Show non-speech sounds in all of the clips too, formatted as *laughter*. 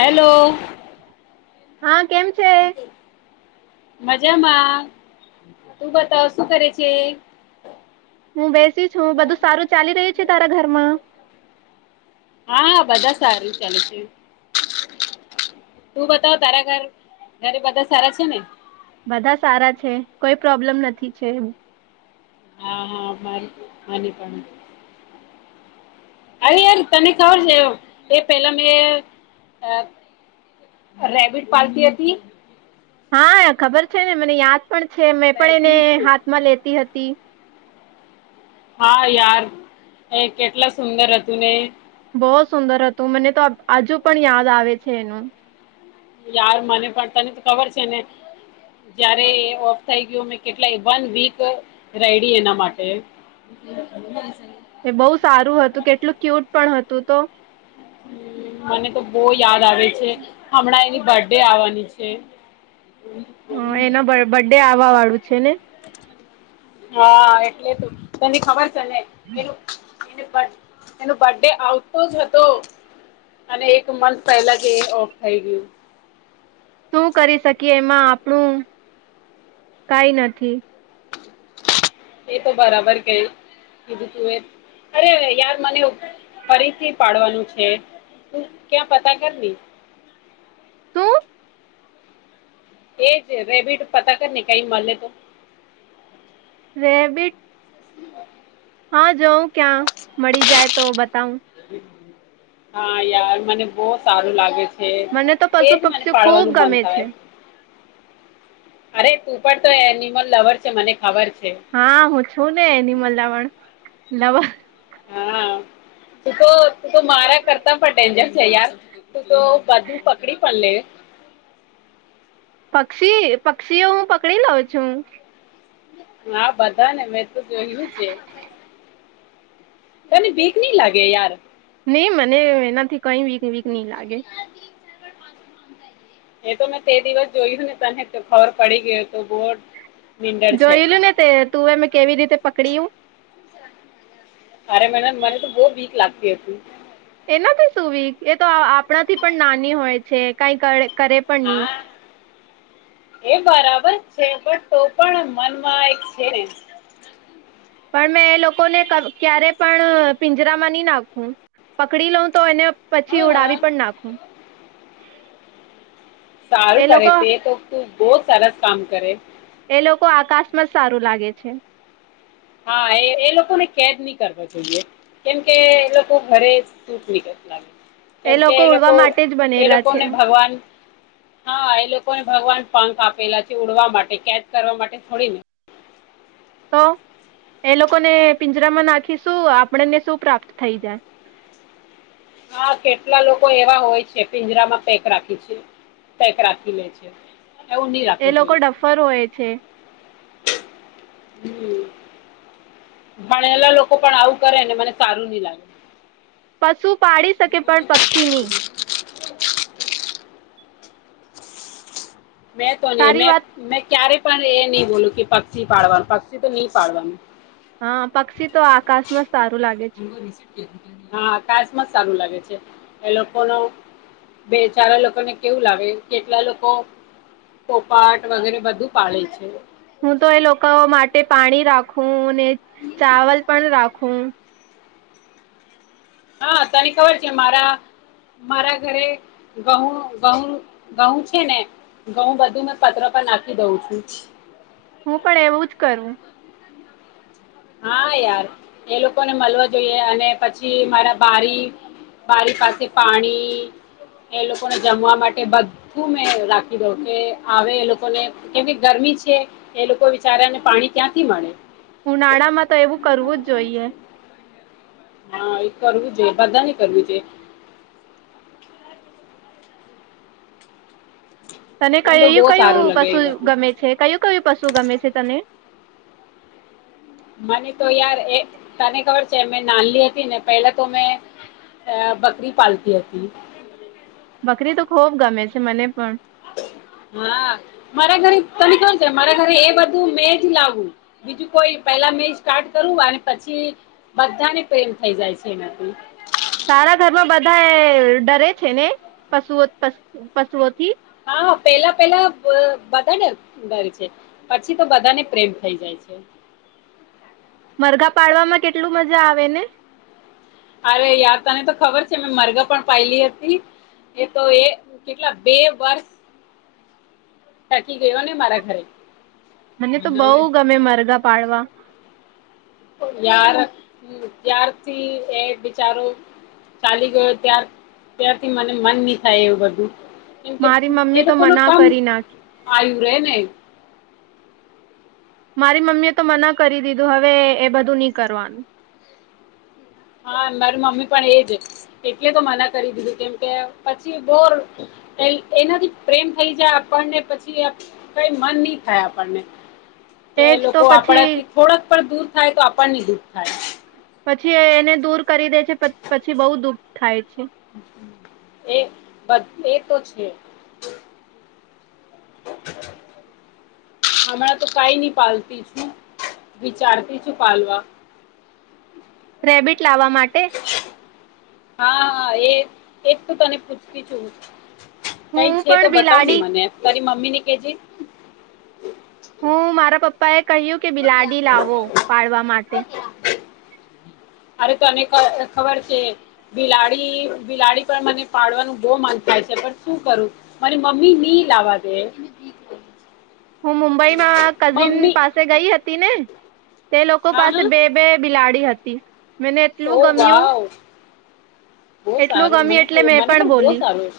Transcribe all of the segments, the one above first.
Hello હા કેમ છે મજામાં તું બતાવ શું કરે છે હું બેસીશ હું બધું સારું ચાલી રહી છે તારા ઘરમાં હા બધા સારું ચાલે છે તું બતાવ તારા ઘર ઘરે બધા સારા છે ને બધા સારા છે કોઈ પ્રોબ્લમ નથી છે હા હા મારી મને પણ અરે યાર તને ખબર છે એ પેલા મેં રેબિડ પાળતી હતી હા ખબર છે ને મને યાદ પણ છે મેં પણ એને રેબિટ હાથમાં લેતી હતી હા યાર એ કેટલા સુંદર હતું ને બહ સુંદર હતું મને તો હજુ પણ યાદ આવે છે એનું યાર મને પણ તને તો ખબર છે ને જયારે એ ઓફ થઈ ગયો કેટલાય વન વીક રેડી એના માટે એ બહુ સારું હતું કેટલું ક્યુટ પણ હતું તો મને તો બોય યાદ આવે છે હમણાં એની બર્થડે બડે આવવાની છે હમ એનો બર્ડે આવવા વાળું છે ને હા એટલે તું તને ખબર તને એનું એ એનો બર્ ડે આવતો જ હતો અને એક મંથ પહેલા જે ઓફ થઈ ગયું શું કરી શકીએ એમાં આપણું કાઈ નથી એ તો બરાબર કે કીધું તું એ અરે યાર મને ફરીથી પાડવાનું છે તું ક્યાં પતા કરને શું એજ રેબીટ પતા કર ને કઈ મલે તો રેબિટ હા જોઉં ક્યાં મળી જાય તો બતાવું હા યાર મને બહુ સારું લાગે છે મને તો પશુ એજ મને પક્ષીઓ ખૂબ પાડવાનું મન ગમે છે થાય અરે તું પણ તો એનિમલ લવર છે મને ખબર છે. હા હું છું ને. નવા હા શ તો તું તો માારા કરતા પણ ડેનજર છે યાર તું તો બધું પકડી પણ લે. પક્ષી પક્ષીઓ હું પકડી લઉં છું. હા બધા ને મે જોયલુ છે. તને બીક નહી લાગે યાર. નહી મને એનાથી કઈ બીક વીક નહી લાગે. એ તો મેં તે દિવસ જોયું ને તને તો ખબર પડી ગયો તો બો જોયેલું ને તે તુંમે કેવી રીતે પકડીું. તરે મને મને તો બહ વીક લાગતી હતી. એનાથી સુું બીક એ તો આપણાથી પણ નાની હોય છે કઈક કરે પણ નહી. હા એ બરાબર છે. પણ તો પણ મનમાં એક છે. પણ મેં એ લોકોને ક્યારે પણ પિંજરામાં નહી નાખું પકડી લઉં તો એને પછી હા ઉડાવી પણ નાખું. સારું એ કરે લોકો તે તો તું બહુ સરસ કામ કરે. એ લોકો આકાશમાં જ સારું લાગે છે. હા એ એ લોકોને કેદ નહી કરવા જોઈએ કેમકે એ લોકો ઘરે સૂખની લાગે. એ લોકો ઉડવા માટે જ એ બનેલા છે. લોકોને ભગવાન હા એ લોકોને ભગવાન પાંખ આપેલા છે ઉડવા માટે કેદ કરવા માટે થોડીને. તો એ લોકોને પિંજરામાં નાખી શું આપણને શું પ્રાપ્ત થઈ જાય. હા કેટલા લોકો એવા હોય છે પિંજરામાં પેક રાખી છે પેક રાખી લે છે એવું નહી એ રાખવું લોકો જોઈએ ડફર હોય છે. હમ ભણેલા લોકો પણ આવું કરે ને મને સારું નહી લાગતુ. પશુ. પાડી શકે પણ પક્ષીની. મેં તો નહી સારી મે વાત મે ક્યારે પણ એ નહી બોલું કે પક્ષી પાળવાનું પક્ષી તો નહી પાડવાનું. હા પક્ષી તો આકાશમાં સારું લાગે છે. *inaudible* હા આકાશ મા સારું લાગે છે એ લોકોનો બે ચારા લોકોને કેવું લાગે કેટલા લોકો પોપાટ વગેરે બધું પાળે છે. હું તો એ લોકો માટે પાણી રાખું ને ચાવલ પણ રાખું હા તને ખબર છે મારા મારા ઘરે ઘઉ ધઉ ધઉ છે ને ઘઉં બધું મે પત્ર પર નાખી દઉં છું. હું પણ એવું જ કરું હા યાર એ લોકોને મલવા જોઈએ અને પછી મારા બારી બારી પાસે પાણી એ લોકોને જમવા માટે બધું મે રાખી દઉં કે આવે એ લોકોને કેવીક ગરમી છે એ લોકો વિચારે ને પાણી ક્યાંથી મળે ઉનાળા માં તો એવું કરવું જ જોઈએ હા એ કરવું જોઈએ બધાને કરવું જોઈએ તને મને તો કયુ બહુ કયુ સારું લાગે પશુ એ બધું ગમે છે કયું કયું પશુ ગમે છે તને મને તો યાર એ તને ખબર છે મેં નાનલી હતી ને પેલા તો મેં અ બકરી પાલતી હતી બકરી તો ખોબ ગમે છે મને પણ હા મારા ઘરે તને *unintelligible* છે મારા ઘરે એ બધું મે જ લાવું બીજું કોઈ પેલા મે સ્ટાર્ટ કરવું અને પછી બધાને પ્રેમ થઈ જાય છે એનાથી સારા ઘરમાં બધા એ ડરે છે ને પશુઓ પશ પશુઓથી હા પેલા પેલા બ બધાને ડરે છે પછી તો બધાને પ્રેમ થઈ જાય છે મરઘા પાડવામાં કેટલું મજા આવેને અરે યાર તને તો ખબર છે મેં મરગા પણ પાયલી હતી એ તો એ કેટલા બે વર્ષ થકી ગયો ને મારા ઘરે મને તો બઉ ગમે મરગા પાડવા. યાર ત્યારથી એ બિચારો ચાલી ગયો ત્યાર-ત્યારથી મને મન ની થાય એવું બધું. કેમ કે મારી મમ્મી એ તો લોકો નો મના કામ કરી નાખી આયુ રે ને. મારી મમ્મી એ તો મના કરી દીધું હવે એ બધું ની કરવાનું. હા મારી મમ્મી પણ એજ, એટલે તો મના કરી દીધું કેમકે પછી બોર એ એ એનાથી પ્રેમ થઈ જાય આપણને પછી આ કઈ મન ની થાય આપણને. કે તેજ લોકો તો પછી આપણાથી થોડાક પણ દુર થાય તો આપણનેય દુઃખ થાય. પછી એને દૂર કરી દે છે પ પછી બઉુ દુઃખ થાય છે. એ બસ એ તો છે. હમણાં તો કાઈ ની પાલતી છું. વિચારતી છું પાલવા. રેબિટ લાવવા માટે? હા, હા એ એ જ તો તને પૂછતી છું. કાઈક હું છે તો પણ બતાવની બિલાડી મને. તારી મમ્મી ની કેજે. હું *inaudible* કહ્યું કે બિલાડી લાવો પાડવા માટે. અરે તને ખ ખબર છે બિલાડી-બિલાડી પણ મને પાડવાનું બોવ મન થાય છે, પણ શું કરું? મારી મમ્મી ની લાવવા દે. હું મુંબઈમાં કઝિન મમ્મી પાસે ગઈ હ તીને તે લોકો હા પાસે હા બે બે બિલા ડી હતી. મને ઓ એટલું ગમ્યું વાવ, બહું એટલું સારું. ગમ્યું મને એટલે પ મેં મને પણ બહું બોલી સારું.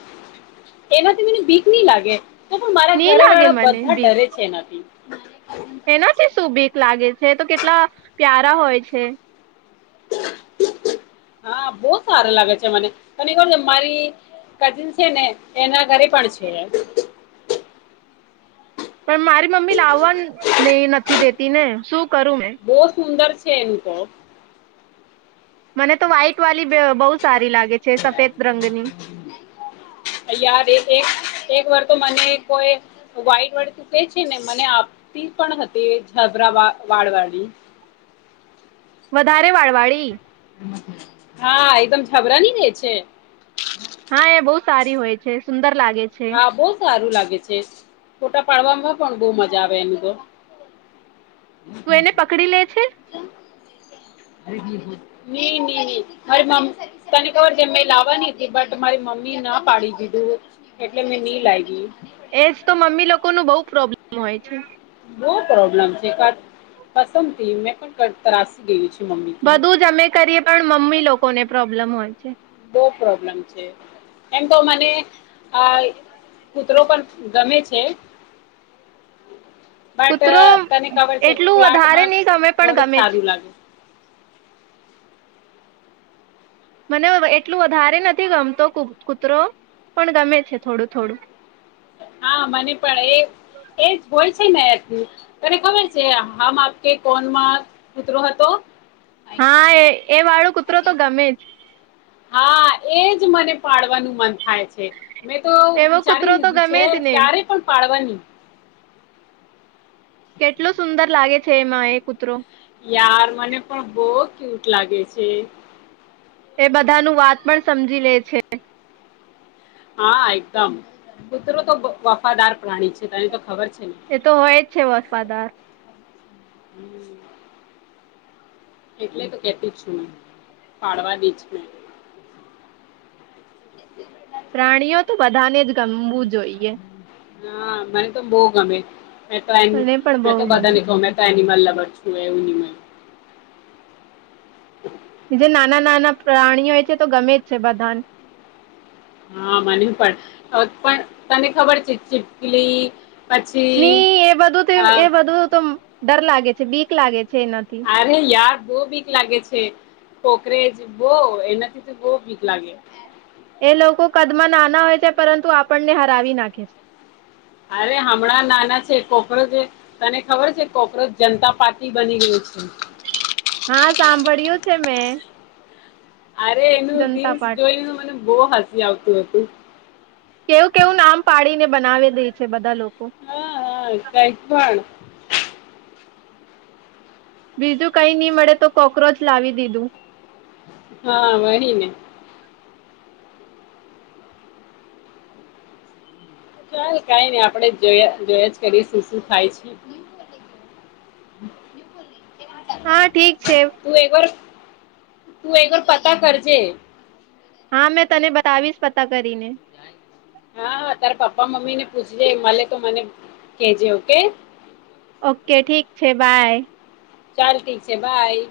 એનાથી મને બીક ની લાગે. તો પણ મારા ની ઘર લાગે વાળા મને બધા બીક ડરે છે એનાથી. એનાથી શું બીક લાગે, તે તો કેટલા પ્યારા હોય છે. હા બહું સારું લાગે છે મને. તને ખબર છે મારી કઝિન છે ને એના ઘરે પણ છે એ. પણ મારી મમ્મી લાવવા દે નથી દેતી ને શું કરું મેં બહો સુંદર છ છે એમ તો. મને તો વ્હાઈટ વાલી બ બહું જ યાર એક-એક-એક વર તો મને કોઈ વાઈટ વાળી તું કેહે છે ને મને આપતી પણ હતી, છબરા વા વાળ વાળી. વધારે વાળ વાળી? હા એકદમ છબરાની રે છે. હા એ બહુ સારી હોય છે, સુંદર લાગ હા બહુ સારું લાગ છે. ફોટા પાડવામાં પણ બહું મજા આવે એનું તો. તું એને પકડી લે છે.? નઈ નઈ મારી મમ્મ, તને ખબર છે, મેં લાવવાની હતી. બટ મારી મમ્મી ના પાડી દીધું એટલે મેં નહી લાવી એ જ તો, મમ્મી લોકો નો બઉ પ્રોબ્લેમ હોય છે. બઉ પ્રોબ્લમ છે, કાસ કસમથી મે પણ કંતારી ગયું છે. મમ્મીથી બધું જ અમે કરીએ પણ મમ્મી લોકો ને પ્રોબ્લેમ હોય છે. બહું પ્રોબ્લેમ છે. એમ તો મને આ કૂતરો પણ ગમે છે. બટ કૂતરો તને ખબર છે. એટલું વધારે પ્લાટમાં નહી ગમે પણ થોડીક ગમે છે સારું લાગે મને એટલું વધારે નથી ગમતો કૂતરો પણ, ગમે છે. થોડું થોડું *unintelligible* હા મને પણ એ એ જ હોય છે ને, એ તને ખબર છે હમ આપકે કોણમાં કુતરો હતો? હા, એ એ વાળો કૂતરો તો ગમે જ હા, એ જ મને પાડવાનું મન થ થાય છે મેં તો એવો વિચારી કૂતરો તો લીધું ગમે છે. જ ને ક્યારે પણ પાડવાની કેટલો સુંદર લાગે છે, એમાં એ કૂતરો. યાર, મને પણ બહ ક્યુટ લાગે છે. એ બધાનું વાત પણ સમજી લે છે. હા! એકદમ કુતરો તો વફાદાર પ્રાણી છે. તને તો ખબર છે. ને એ તો હોય જ છે વફાદાર. *inaudible* એટલે તો કેતી છું. મે પાડવા દિ જ મે *inaudible* પ્રાણીઓ તો બધાને જ ગમવું જોઈએ હા, મને તો બહુ ગમે. મે તો એમ મને પણ મે તો બહુ બધા ગમે લખ *inaudible* તો એનિમલ લવર હું એવું ની માનું *inaudible* છે નાના નાના પ્રાણીઓ હોય છે. તો ગમે જ છે બધાને હા મને પણ, પણ તને ખબર છે ચીટકલી નહી, એ બધું એ બધું ત ડર લાગે છે. બીક લાગે છે. એનાથી અરે યાર બહુ બીક લાગે છે. કોકરેજ બહુ, એનાથી તો બહુ ભીક લાગે. એ લોકો કદમાં નાના હોય છે. પરંતુ આપણને હરાવી નાખે છે. અરે હમણાં નાના છે. કોકરોજ તને ખબર છે કોકરોચ જનતા પાર્ટી બની ગયો છે. હા! સાંભળ્યું છે મેં. અરે એનું જનતા રીલ્સ પાર્ટી જોઈને, મને બહુ હસ આવતું હતું. કેવું કેવું નામ પાડીને બનાવી દે છે બધા લોકો હા હા કયખણ બીજું કઈ નહી મળે તો કોક્રોચ લાવી દીધું હા મળરી ને ચાલ કઈ નઈ આપડે જોયા જોયા જ કરીશું શું થાય છે હા ઠીક છે તું એકવાર તું એકવાર પતા કરજે હા મેં તને બતાવીશ પતા કરીને હા તારેા પપ્પા મમ્મી ને પૂછજે મલે તો મને કેજે ઓકે ઓકે ઠીક છે બાય ચાલ ઠીક છે બાય